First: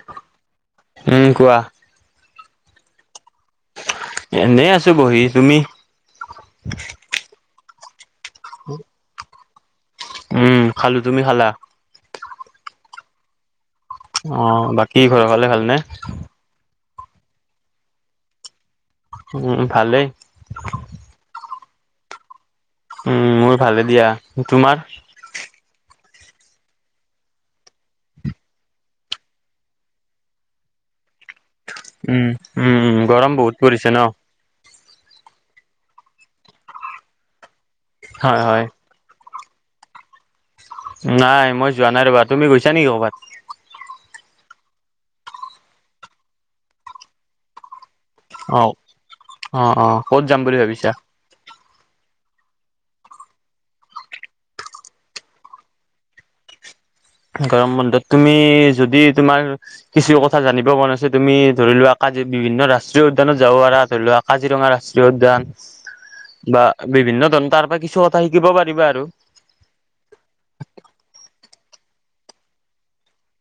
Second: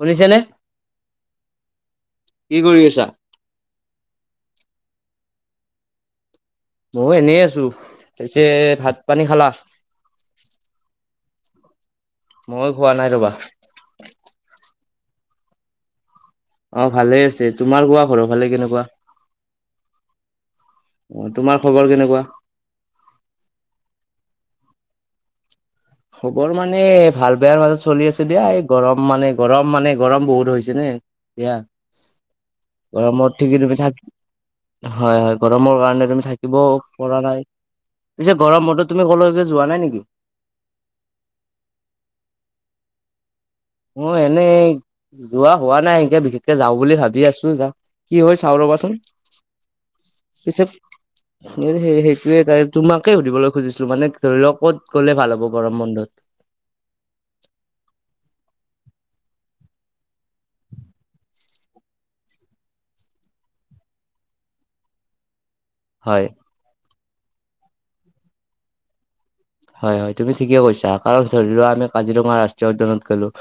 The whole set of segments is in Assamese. শুনিছেনে? উম কোৱা কি কৰি আছা? এনেই আছো বহি, তুমি? মৌ এনেই আছো, পিছে ভাত পানী খালা? উম খালো, তুমি খালা? মই খোৱা নাই ৰবা। অ বাকী ঘৰৰ ফালে ভালনে? অ ভালে আছে, তোমাৰ কোৱা ঘৰৰ ফালে কেনেকোৱা? উম ভালেই। উম তোমাৰ খবৰ কেনেকোৱা? উম মোৰ ভালে দিয়া, তোমাৰ? খবৰ মানে ভাল বেয়াৰ মাজত চলি আছে দিয়া এই গৰম মানে গৰম মানে গৰম বহুত হৈছে নে। এয়া, উম উম উম অ গৰম মোৰ বহুত ঠিকেইপ পৰিছে ন থাক হয় হয় গৰমৰ কাৰণে তুমি থাকিব পৰা নাই, হয় পিছে হয় গৰম বন্ধত তুমি কলৈক যোৱা নাই নেকি? নাই মই যোৱা নাই ৰবা, তুমি গৈছা নেকি ক'ৰবাত? মৌ এনেই যোৱা হোৱা নাই এতিয়া বিশেষকে যাওঁ বুলি ভাবি আছো যা কি হয় চাওঁ অ ৰবাচোন! অ অ ক'ত যাম বুলি পিছে ভাবিছা এই সে সেইটোৱে তাই তোমাকে সুধিবলৈ খুজিছিলো মানে ধৰি লকত কত গ'লে ভাল হ'ব গৰম বন্ধত? গৰম বন্ধত তুমি যদি তোমাৰ কিছু কথা জানিব পৰা নাছিল তুমি ধৰি লোৱা কাজি বিভিন্ন ৰাষ্ট্ৰীয় উদ্যানত যাব পা ধৰি লোৱা। কাজিৰঙা ৰাষ্ট্ৰীয় উদ্যান হয়। বা বিভিন্ন জন তাপৰা কিছু কথা শিকিব পাৰিবা আৰু। হয় হয় তুমি ঠিকে কৈছা কাৰণ ধৰি লোৱা আমি কাজিৰঙা ৰাষ্ট্ৰীয় উদ্যানত গলো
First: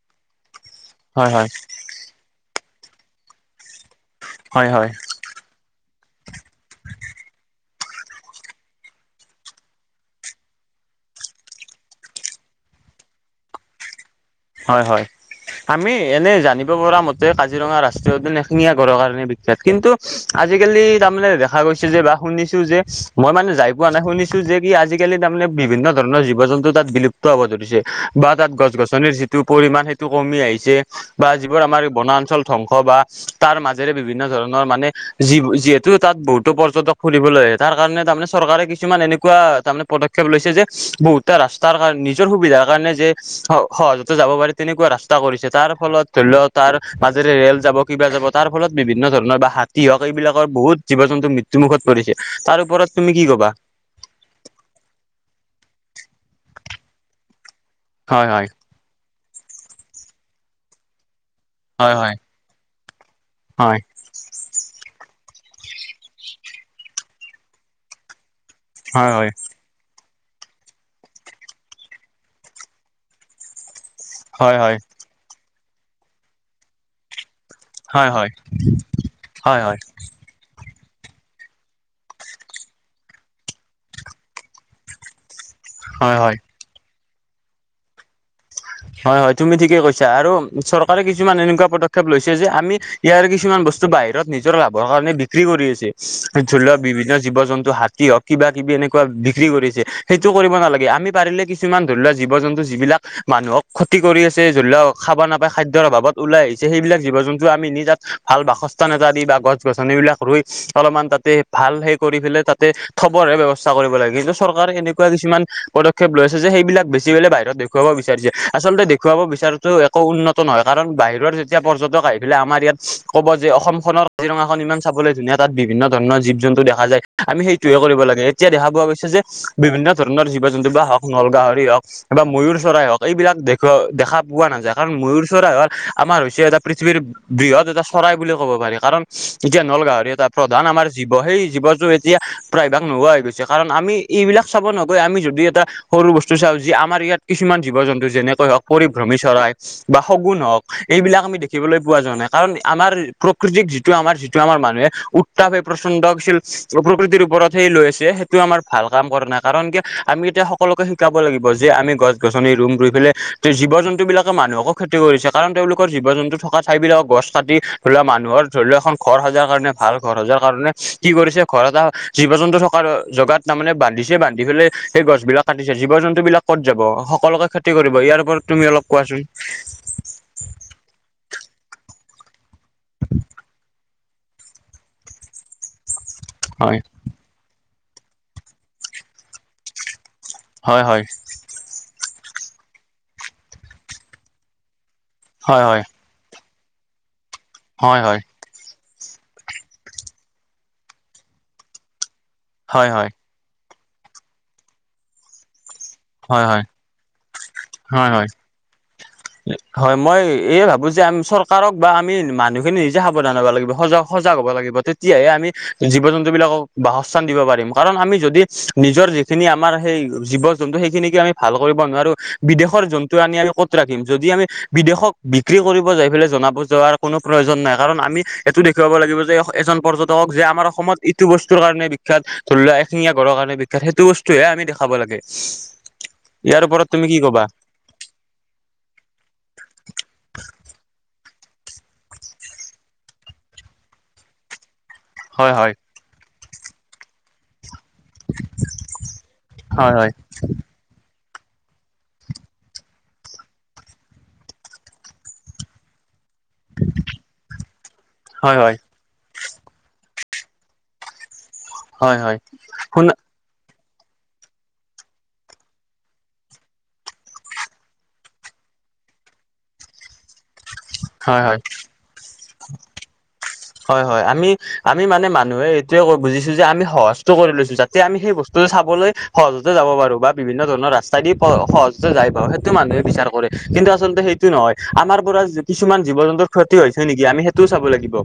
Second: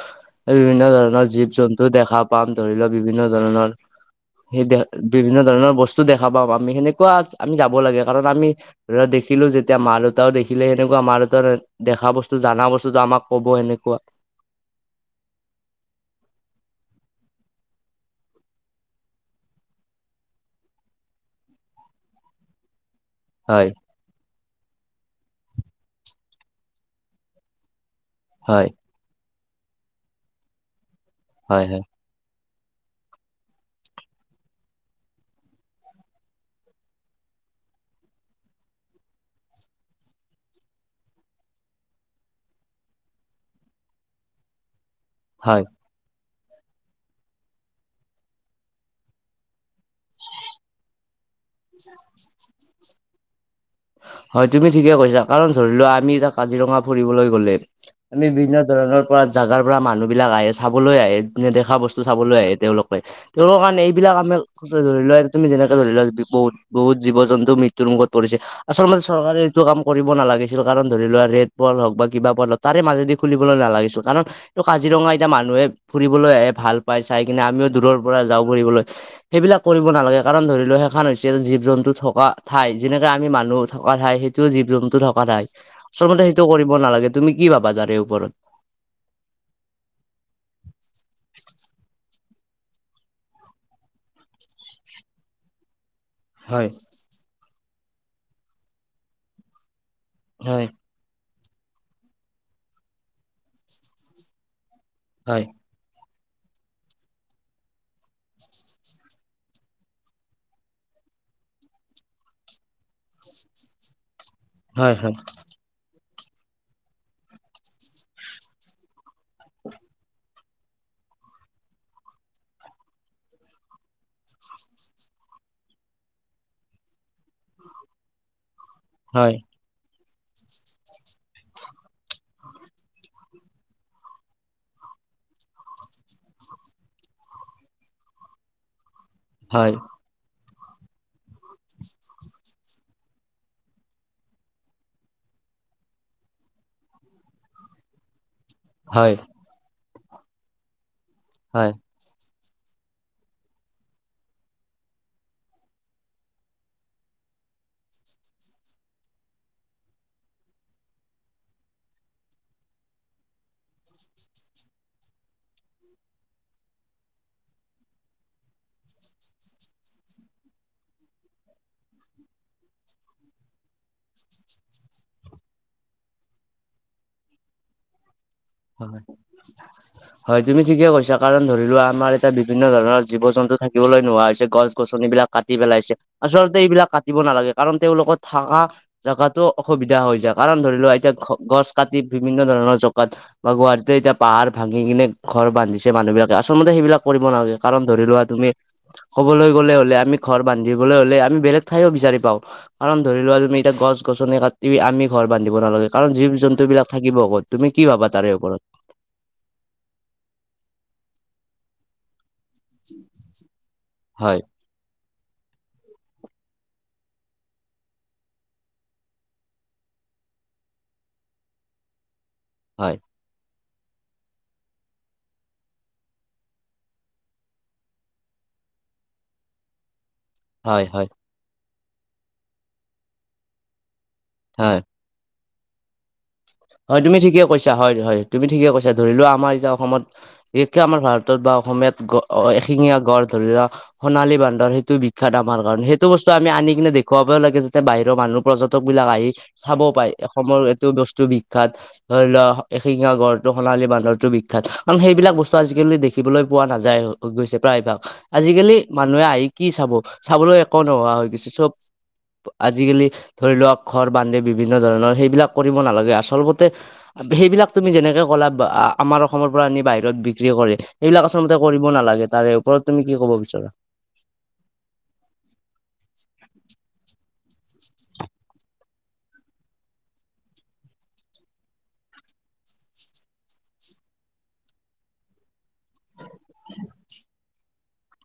এ বিভিন্ন ধৰণৰ হয় হয় জীৱ - জন্তু দেখা পাম ধৰি লোৱা বিভিন্ন ধৰণৰ সেই হয় ডে হয় বিভিন্ন ধৰণৰ বস্তু দেখা পাম আমি সেনেকুৱা আমি যাব লাগে কাৰণ আমি ধৰা দেখিলো যেতিয়া মা - দেউতাও দেখিলে এনেকুৱা মাৰ এটাৰ দেখা বস্তু জানা বস্তুটো আমাক ক'ব সেনেকুৱা হয় হয়। আমি এনে জানিব পৰা মতে কাজিৰঙা ৰাষ্ট্ৰীয় উদ্যান এশিঙীয়া গড়ৰ কাৰণে বিখ্যাত কিন্তু আজিকালি তাৰমানে দেখা গৈছে যে বা শুনিছো যে মই মানে হয় যাই পোৱা নাই শুনিছো যে কি আজিকালি তাৰ মানে বিভিন্ন ধৰণৰ জীৱ জন্তু তাত বিলুপ্ত হ'ব ধৰিছে। বা তাত হয় গছ - গছনিৰ যিটো পৰিমাণ সেইটো কমি আহিছে বা যিবোৰ হয় হয় আমাৰ বনাঞ্চল ধ্বংস বা তাৰ মাজেৰে বিভিন্ন ধৰণৰ মানে যি যিহেতু তাত বহুতো পৰ্যটক ফুৰিবলৈ আহে তাৰ কাৰণে তাৰমানে চৰকাৰে কিছুমান এনেকুৱা তাৰমানে পদ ক্ষেপ লৈছে যে বহুতে ৰাস্তাৰ কাৰ নিজৰ সুবিধাৰ কাৰণে যে স সহজত তে যাব পাৰে তেনেকুৱা ৰাস্তা কৰিছে। হয় তাৰ ফলত ধৰি ল তাৰ মাজেৰে ৰেল যাব কিবা যাবতাৰ ফলত বিভিন্ন ধৰণৰ বা হাত তিহক এইবিলাকৰ বহুত জীৱ - জন্তু মৃত্যুমুখত পৰিছে। তাৰ ওপৰত তুমি কি ক'বা? হয় তুমি ঠিকে কৈছা কাৰণ ধৰি লোৱা আমি এতিয়া কাজিৰঙা ফুৰিবলৈ গলে আমি হয় হয় বিভিন্ন ধৰণৰ পৰা জাগাৰ পৰা মানুহবিলাক আহে চাবলৈ আহে নেদেখা হয় বস্তু হয় চাবলৈ আহে তেওঁলোকে। তেওঁলোকৰ হয় কাৰণে এই এইবিলাক আমি ধৰি লোৱা তুমি যেনেকে ধৰি লোৱা বহুত - বহুত জীৱ - জন্তু মৃত্যুুৰ মুখত পৰিছে। আচল মতে হয় চৰকাৰে এইটো কাম কৰিব নালাগিছিল কাৰণ ধৰি লোৱা ৰেড পল হওক বা কিবা পল হওক তাৰে মাজেদি খুলিবলৈ নালাগিছিল। কাৰণ হয় হয় এইটো হয় কাজিৰঙা এতিয়া মানুহে ফুৰিবলৈ আহে ভাল পাই চাই কিনে, আমিও দূৰৰ হয় হয় পৰা হয় যাওঁ ফুৰিবলৈ। সেইবিলাক হয় কৰিব নালাগে। কাৰণ ধৰি লও সেইখন হৈছে জীৱ - জন্তু থকা ঠাই। যেনেকে আমি মান নুহ থকা ঠাই হিটো জীৱ - জন্তু থকা ঠাই। হয় আচলতে হয় সেইটো কৰিব নালাগে। তুমি কি ভাবা তাৰ এই ওপৰত? [inaudible] হয় হয় তুমি ঠিকেই কৈছা আৰু চৰকাৰে কিছুমান এনেকুৱা পদক্ষেপ লৈছে যে আমি ইয়াৰ কিছুমান বস টো বাহিৰত নিজৰ লাভৰ কাৰণে বিক্ৰী কৰি আছে। ধৰি হয় লোৱা বিভিন্ন জীৱ - জন্তু হাতী হওক কিবা কিবি এনেকুৱা বিক্ৰী কৰিছে। সেইটো কৰিব হয় নালাগে। আমি পাৰিলে কিছুমান ধৰি লোৱা জীৱ - জন্তু যিবিলাক মানুহক ক্ষতি কৰি আছে। ধৰি লওক খাবা হয় নাপায় খাদ্য। ৰ অভাৱত ওলাই আহিছে সেইবিলাক জীৱ- জন্তু আমি নি তাত ভাল বাসস্থান এটা দি বা গছ - গছনিবিলাক ৰুই অলপমান তাতে ভাল সেই কৰি পেলে তাতে থবৰ হে ব্যয়ৱস্থা কৰিব লাগে কিন্তু চৰকাৰ হয় সেনেকুৱা হয় কিছুমান পদক্ষেপ লৈছে যে সেইবিলাক বেছি পেলে বাহিৰত দেখুৱাব। বিচাৰিছে। আচলতে দেখুৱাব বিচাৰাটো একো উন্নত নহয় কাৰণ বাহিৰৰ যেতিয়া পৰ্যটক আহি পেলে আমাৰ ইয়াত ক'ব যে, অসমখনৰ কাজিৰঙাখন ইমান চাবলৈ ধুনীয়া। তাত বিভিন্ন ধৰণৰ জীৱ - জন্তু দেখা যায়। আমি সেইটোহে কৰিব লাগে। এতিয়া দেখা পোৱা গৈ ছে যে হয় বিভিন্ন ধৰণৰ জীৱ জন্তু বা হওক নল গাহৰি হওক বা ময়ূৰ চৰাই হওক। এইবিলাক দেখুৱ দেখা পোৱা নাযায় কাৰণ ময়ূৰ চৰাই হল আমাৰ হৈছে এটা পৃথিৱীৰ বৃহৎ এটা চৰাই বুলি ক'ব পাৰি। কাৰণ এতিয়া নল হয় গাঁহৰি এটা প্ৰধান আমাৰ জীৱ। সেই জীৱটো এতিয়া প্ৰায়ভাগ নোহোৱা হৈ গৈছে কাৰণ আমি এইবিলাক চাব নগৈ আমি যদি এটা সৰু বস্তু চাওঁ যি আমাৰ ইয়াত কিছুমান জীৱ জন্তু যেনেকৈ হওক পৰিভ্ৰমী চৰাই বা শগুন হওক, এইবিলাক আমি হয় দেখিবলৈ পোৱা যোৱা নাই কাৰণ আমাৰ প্ৰকৃতিক যিটো আমাৰ যিটো আমাৰ মানুহে উত্তাপ হৈ প্ৰচন্দ হৈছিল। প্ৰকৃতিৰ ওপৰত হে লৈ আছে সেইটো আমাৰ ভাল কাম কৰা নাই কাৰণ কিয়? আমি এতিয়া সকলোকে শিকাব লাগিব যে আমি গছ গছনি ৰুম ৰুই পেলেই জীৱ জন্তুবিলাকে মানুহকো ক্ষতি কৰিছে কাৰণ তেওঁলোকৰ জীৱ জন্তু থকা ঠাইবিলাকক গছ কাটি ধোলা মানুহৰ ধৰি লোৱা এখন ঘৰ সজাৰ কাৰণে ভাল ঘৰ সজাৰ কাৰণে কি কৰিছে ঘৰ এটা জীৱ জন্তু থকাৰ জগাত তামানে বান্ধিছে বান্ধি ফেলে সেই গছবিলাক কাটিছে, জীৱ জন্তু বিলাক ক'ত যাব? সক সকলোকে ক্ষতি কৰিব। ইয়াৰ ওপৰত তুমি অলপ হয় কোৱাচোন হয় তুমি ঠিকে কৈছা কাৰণ ধৰি লোৱা আমাৰ এট- টা বিভিন্ন ধৰণৰ জীৱ জন্তু থাকিবলৈ নোহোৱা হৈছে, গছ গছনিবিলাক কাটি পেলাইছে। আচলতে হয় এইবিলাক কাট টিব নালাগে কাৰণ তেওঁলোকৰ থকা জেগাতো অসুবিধা হৈ যায় কাৰণ ধৰি হয় লোৱা হয় এতিয়া গছ কাটি বিভিন্ন ধৰণৰ জকাত বা গুৱাহাটীতে এতিয়া পাহাৰ ভাঙি কিনে ঘৰ হয় হয় বান্ধিছে মানুহ বিলাক। আচলমতে সেইবিলাক কৰিব নালাগে কাৰণ হয় ধৰি হয় লোৱা তুমি ক'বলৈ গ'লে হ'লে আমি ঘৰ বান্ধিবলৈ হ'লে আমি বেলেগ ঠাইও বিচাৰি পাওঁ। হয় কাৰণ হয় ধৰি লোৱা তুমি এতিয়া গছ-গছনি কাটি আমি ঘৰ বান্ধিব নালাগে। কাৰণ হয় হয় জীব-জন্তুবিলাক থাকিব ক'ত তুমি কি ভাবা? হয় তাৰে ওপৰত হয় মই এই ভাবো যে চৰকাৰক বা আমি মানু্হ- খিনি নিজে সাৱধান হব লাগিব সজাগ হয় হ'ব লাগিব। তেত- তেতিয়াহে আমি জীৱ-জন্তুবিলাকক বাসস্থান দিব পাৰিম কাৰণ আমি যদি নিজৰ যি- খিনি আমাৰ সেই জীৱ জন্তু সেইখিনিকে আমি ভাল কৰিব নোৱাৰো বিদেশৰ হয় জন- টো আনি আমি ক'ত ৰাখিম। যদি আমি বিদেশক বিক্ৰী কৰিব যাই পেলাই জনাব যোৱাৰ কোনো প্ৰয়োজন নাই। কাৰণ আমি এইটো দেখুৱাব লাগিব যে এজন পৰ্যট- টক যে আমাৰ হয় অসমত হয় এইটো বস্তুৰ কাৰণে বিখ্যাত ধৰি লোৱা এশিঙীয়া গড়ঁৰ কাৰণে বিখ- সেইটো বস্তুৱে আমি হয় দেখাব লাগে। ইয়াৰ ওপৰত হয় তুমি কি ঠিকে ক'বা কৈছা হয় হয় তুমি ঠিকে কৈছা ধৰি লোৱা আমাৰ এতিয়া অসমত বিশেষকে আমাৰ ভাৰতত বা অসমীয়াত গ এশিঙীয়া গড় ধৰি লোৱা সোণালী বান্দৰ সেই- টো বিখ্যাত হয় আমাৰ হয় কাৰণে, সেইটো বস্তু আমি আনি কিনে দেখুৱাব লাগে যে যে বাহিৰৰ মানুহ পৰ্য্যটক বিলাক আহি চাব হয় হয় পায় অসমৰ এইটো বস্তু বিখ্যাত। ধৰি লোৱা এশিঙীয়া গড়ঁটো সোণালী বান্দৰটো বিখ্যাত কাৰণ সেইবিলাক বস্তু আজিকালি দেখিবলৈ পোৱা নাযায় গৈছে প্ৰায়ভাগ হয় আজিকালি হয় মানুহে আহি কি চাব চাবলৈ একো নোহোৱা হৈ গৈছে চব হয় হয় আজিকালি শুন ধৰি লোৱা ঘৰ বান্ধি বিভিন্ন ধৰণৰ সেইবিলাক কৰিব নালাগে আচ- অলপতে সেইবিলাক তুমি যেনেকে ক'লা আমাৰ অসমৰ পৰা আনি বাহিৰত বি- ক্ৰী কৰে সেইবিলাক হয় আচলতে হয় কৰিব নালাগে। তাৰে ওপৰত তুমি কি ক'ব বিচাৰ- হয় হয় আমি আমি মানে মানুহে এইটোয়ে বুজিছো যে আমি সহজটো কৰি লৈছো। যে আমি সেই বস্তুটো চাবলৈ সহজতে যাব পাৰো বা বিভিন্ন ধৰণৰ ৰাস্তাই দি সহজ যাই পাওঁ সেইটো মানুহে বিচাৰ কৰে কিন্তু আচলতে সেইটো নহয়। আমাৰ পৰা কিছুমান জীৱ জন্তুৰ ক্ষতি হৈছে নেকি, আমি সেইটোও চাব লাগিব।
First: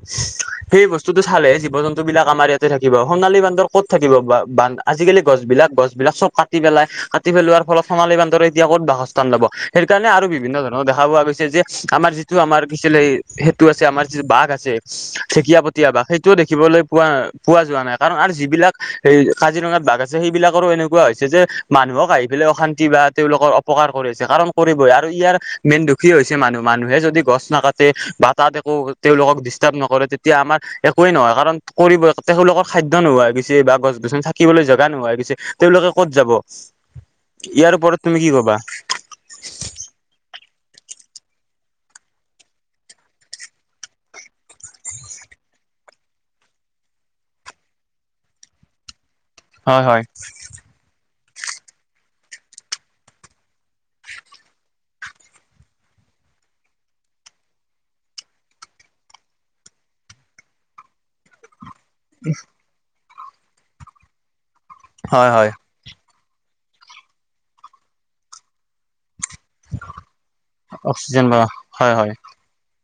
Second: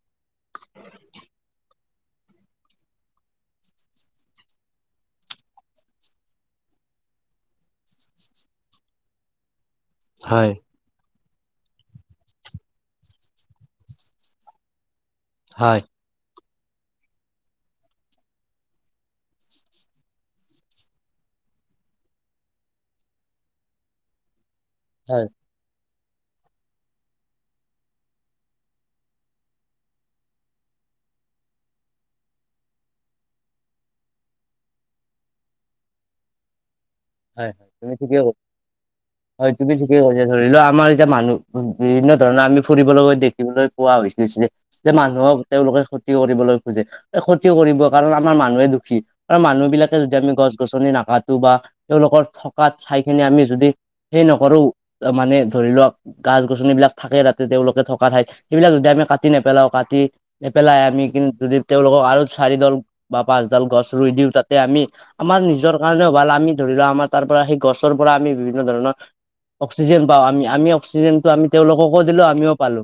সেই বস্তুটো চালে জীৱ-জন- টো বিলাক আমাৰ ইয়াতে থাকিব সোণালী বান্দৰ ক'ত থাকিব বা বান্ধ আজিকালি গছ বিলাক গছবিলাক চব কাট- কাটি পেলাই কাটি পেলোৱাৰ ফলত সোণালী বান্দৰ এতিয়া ক'ত বাসস্থান ল'ব সেই কাৰণে আৰু হয় বিভিন্ন ধৰ- দেখা পোৱা গৈছে যে আমাৰ যিটো আমাৰ পিছলে সেতু আছে আমাৰ যিটো বাঘ আছে। ঠেকীয়া হয়। পটীয়া বাঘ সেইট- টো দেখিবলৈ পোৱা পোৱা যোৱা নাই কাৰণ আৰু যিবিলাক এই কাজিৰঙাত বাঘ আছে সেইবিলাকৰো এনেকুৱা হৈছে যে মানুহক আহি পেলাই অশান্তি বা তেওঁলোকৰ অপকাৰ কৰি আছে কাৰণ কৰিবই আৰু হয় ইয়াৰ মেইন দুখী হৈছে মানুহ মানুহে যদি গছ নাকাটে বা তাত একো তেওঁলোকক দিছ- দিচতাৰভ নকৰে তেতিয়া আমাৰ একোৱে নহয় কাৰণ কৰিব তেওঁলোকৰ খাদ্য নোহোৱা হৈ গৈছে বা গছ - গছনি থা কিবলৈ জেগা নোহোৱা হৈ গৈছে, তেওঁলোকে ক'ত যাব? হয় হয় ইয়াৰ তুমি ওপৰত ঠিকেই কি কৈছ। কবা? হয় তুমি ঠিকে কৈছা, ধৰি লোৱা আমাৰ এতিয়া মানুহ বিভিন্ন ধৰণৰ আমি ফুৰিবলৈ গৈ দেখিবলৈ পুৱা হৈছ লৈছিলে। যে মানুহক তেওঁলোকে ক্ষতি কৰিবলৈ খোজে, এই ক্ষতি কৰিব কাৰণে আমাৰ মানুহে দুখী। আৰু হয় মানুহবিলাকে হয় যদি আমি গছ - গছনি নাকাটো বা তেওঁলোকৰ থকা ঠাইখিনি আমি যদি সেই নকৰো মানে ধৰি লওক গাছ - গছনিবিলাক থাকে ৰাতি তেওঁলোকে থকা ঠাইত সেইবিলাক যদি আমি কাটি নেপেলাও কাটি নেপেলাই আমি কিন্তু দি তেওঁলোকক আৰু চাৰিডাল বা পাঁচডাল গছ ৰুই দিওঁ তাতে আমি হয় আমাৰ হয় নিজৰ কাৰণেও ভাল আমি ধৰি লোৱা আমাৰ তাৰ পৰা সেই গছৰ পৰা আমি বিভিন্ন ধৰণৰ অক্সিজেন পাওঁ, আমি - আমি অক্সিজেন অক্সিজেনটো বা আমি হয় তেওঁলোককো হয় দিলো আমিও পালো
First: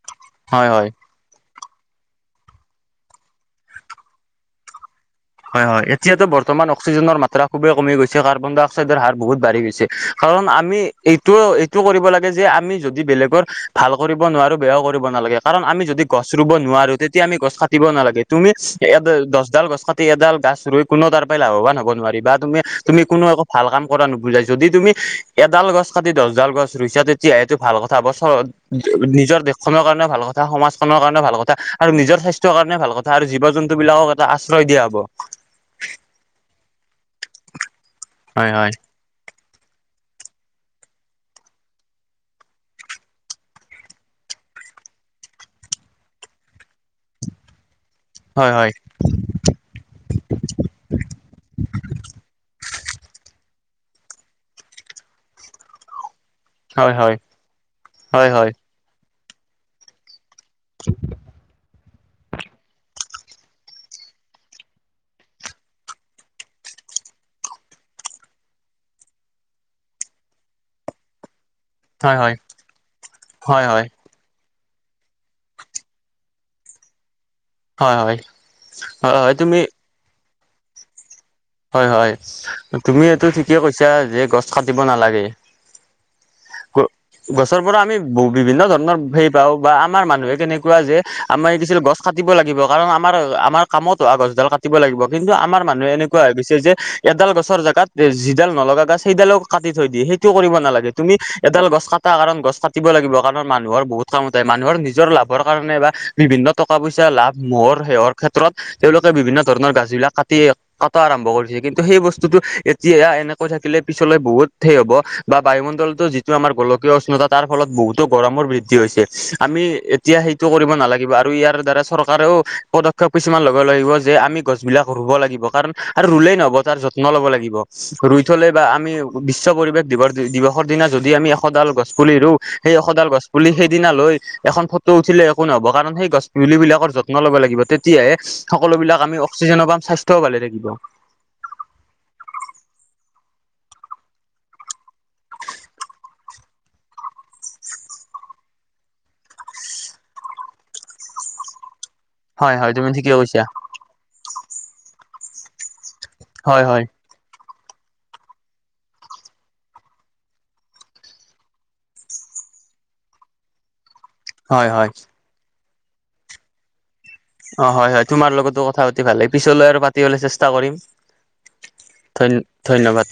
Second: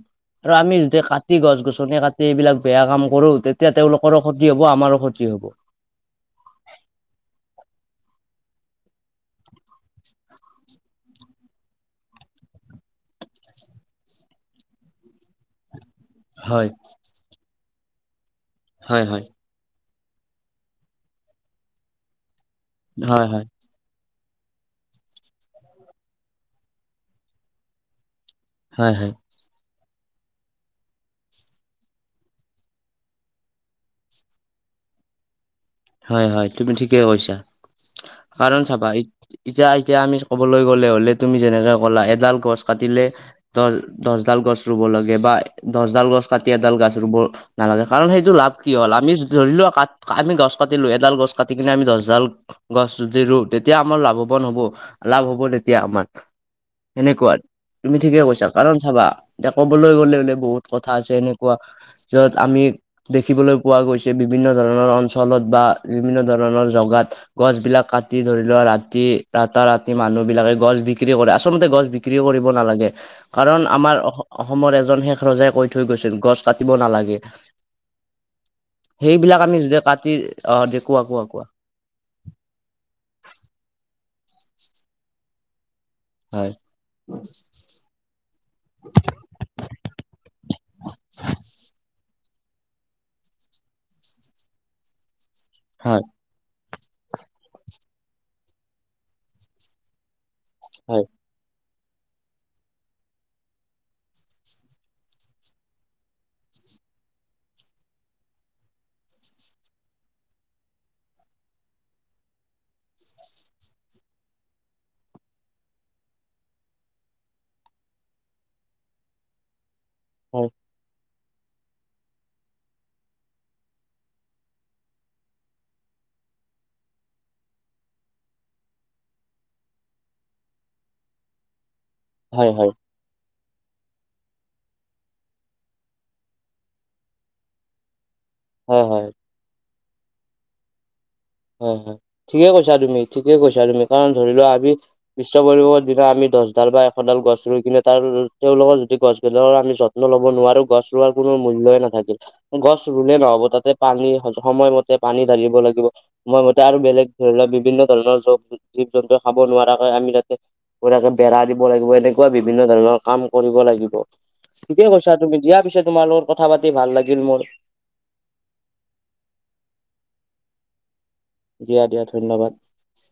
আৰু হয় আমি হয় দে কাঁ টি গছ - গছনি কাটি এইবিলাক বেয়া কাম কৰো তেতিয়া তেওঁলোকৰো ক্ষতি হ'ব আমাৰো ক্ষতি হ'ব। অ এতিয়াতো বৰ্তমান অক্সিজেনৰ মাত্ৰা খুবেই কমি গৈছে কাৰ্বন -ডাই -অক্সাইডৰ হাৰ বহুত বাঢ়ি গৈছে কাৰণ আমি এইটো - এইটো কৰিব লাগে যে আমি যদি বেলেগৰ ভাল কৰিব নোৱাৰো বেয়াও কৰিব নালাগে কাৰণ আমি যদি গছ ৰুব হয় নোৱাৰো তেতিয়া আমি গছ কাটিব নালাগে তুমি এ হয় হয় দছডাল গছ টি এডাল গাছ ৰুই কোনো তাৰ পৰাই লাভৱান হ'ব নোৱাৰি বা তুমি তুমি কোনো হয় একো হয় ভাল কাম কৰা নুবুজাই যদি তুমি এডাল গছ কাটি দছডাল গছ ৰুইছা তেতিয়া সেইটো ভাল কথা বছ হয় হয় নিজৰ দেখ খনৰ কাৰণেও ভাল কথা, সমাজখনৰ কাৰণেও ভাল কথা আৰু নিজৰ স্বাস্থ্যৰ কাৰণে ভাল কথা আৰু জীৱ - জন্তুবিলাকক এটা আশ্ৰয় দিয়া বা হয় হয় তুমি ঠিকে কৈছা, হয় কাৰণ হয় চাবা এতিয়া - এতিয়া আমি কবলৈ গলে হলে তুমি যেনেকে ক'লা এডাল গছ কাটিলে দছ - দছ ডাল গছ ৰুব লাগে বা দছ ডাল গছ কাটি এডাল গছ ৰুব নালাগে কাৰণ সেইটো হয় লাভ কি হ'ল আমি ধৰি লোৱা কাট কাট আমি গছ কাটিলো এডাল গছ কাটি কিনে আমি দছডাল গছ যদি ৰু তেতিয়া আমাৰ লাভৱান হ'ব, লাভ হ'ব তেতিয়া আমাৰ। হয় হয় সেনেকুৱাত, তুমি ঠিকে হয় হয় কৈছা কাৰণ চাবা এতিয়া ক'বলৈ গ'লে বোলে বহুত কথা আছে এনেকুৱা য'ত আমি দেখিবলৈ পোৱা গৈছে বিভিন্ন ধৰণৰ অঞ্চ তলত বা বিভিন্ন ধৰণৰ জগাত গছবিলাক কাটি ধৰি লোৱা ৰাতি ৰাতা ৰাতি মানুহবিলাকে গছ বিক্ৰী কৰে, আচলতে গছ হয় বিক্ৰী হয় কৰিব নালাগে হয় কাৰণ হয় আমাৰ অ অসমৰ এজন শেষ ৰজাই কৈ থৈ গৈছিল গছ কাটিব নালাগে। হয় হয়, হয় হয় তুমি কি অ দেখো আ কোৱা কোৱা? হয় হয়, তুমি এইটো ঠিকেই কৈছা যে গছ কাটিব নালাগে। হয় গ গছৰ পৰা আমি বহু বিভিন্ন ধৰণৰ হেৰি পাও বা আমাৰ মানুহে কেনেকুৱা যে আমাৰ কি আছিলে গছ কাট টিব লাগিব কাৰণ আমাৰ আমাৰ কামত অ গছডাল কাটিব লাগিব কিন্তু আমাৰ মানুহে হয় এনেকুৱা হৈ গৈছে যে এডাল গছৰ জেগাত যিডাল নলগা গছ সেইডালো কাটি থৈ দিয়ে সেইটোও কৰিব নালাগে হয় তুমি এডাল গছ কা টা কাৰণ গছ কাটিব লাগিব কাৰণ মানুহৰ বহুত কাম উদায়, মানুহৰ নিজৰ লাভৰ কাৰণে বা বিভিন্ন টকা - পইচা লাভ মহৰ, শেৱৰ ক্ষেত্ৰত তেওঁলোকে বিভিন্ন ধৰণৰ গাছবিলাক কাটি কাটা আৰম্ভ কৰিছে কিন্তু সেই বস্তুটো এতিয়া এনেকৈ থাকিলে পিছলৈ বহুত সেই হব বা বায়ুমণ্ডলতো যিটো আমাৰ গোলকীয় উষ্ণতা তাৰ ফলত বহুতো গৰমৰ বৃদ্ধি হৈছে। আমি এ তিয়া হয় সেইটো কৰিব নালা কিবা আৰু ইয়াৰ দ্বাৰা চৰকাৰেও পদক্ষেপ কিছুমান ল'ব লাগিব যে আমি গছবিলাক ৰুব লাগিব। কাৰণ আৰু ৰুলেই নহব, তাৰ যত্ন ল'ব লাগিব। ৰুই থলে বা আমি বিশ্ব পৰিৱেশ দিৱস দিৱসৰ দিনা যদি আমি সদাল গছপুলি ৰু, হয় হয় হয় সেই সদাল গছপুলি সেইদিনা লৈ এখন ফটো উঠিলে একো নহব কাৰণ সেই গছপুলিবিলাকৰ যত্ন লব লাগিব তেতিয়াহে হয় সকলোবিলাক হয় আমি অক্সিজেনো পাম স্বাস্থ্যও ভালে থাকিব। হয়- হয় ঠিকে কৈছা তুমি- ঠিকে কৈছা তুমি কাৰণ ধৰি লোৱা আমি বিশ্ব পৰিৱেশৰ দিনা আমি দছডাল বা এশডাল গছ ৰুই কিনে তাৰ তেওঁলোকৰ যদি গছ জনৰ আমি যত্ন ল'ব নোৱাৰো গছ ৰোৱাৰ কোনো মূল্যই নাথাকিল হয় হয় গছ তুমি ঠিকে ৰুলে নহ'ব কৈছা তাতে পানী সময়মতে পানী ঢালিব লাগিব সময়মতে হয় আৰু হয় বেলেগ ধৰি ল' বিভিন্ন ধৰণৰ জৱ জীৱ- জন্তু খাব নোৱাৰাকে আমি তাতে বঢ়িয়াকে বেৰা দিব লাগিব এনেকুৱা বিভিন্ন ধৰণৰ কাম কৰিব লাগিব। হয় ঠিকে হয় কৈছা তুমি দিয়া পিছে তোমাৰ লগত কথা পাতি ভাল লাগিল মোৰ। অ, হয়-হয় তোমাৰ লগতো কথা পাতি ভাল [unintelligible] পিছলৈ আৰু পাতিবলে চেষ্টা কৰিম। দিয়া-দিয়া ধন্য ধন্যবাদ। ধন্যবাদ।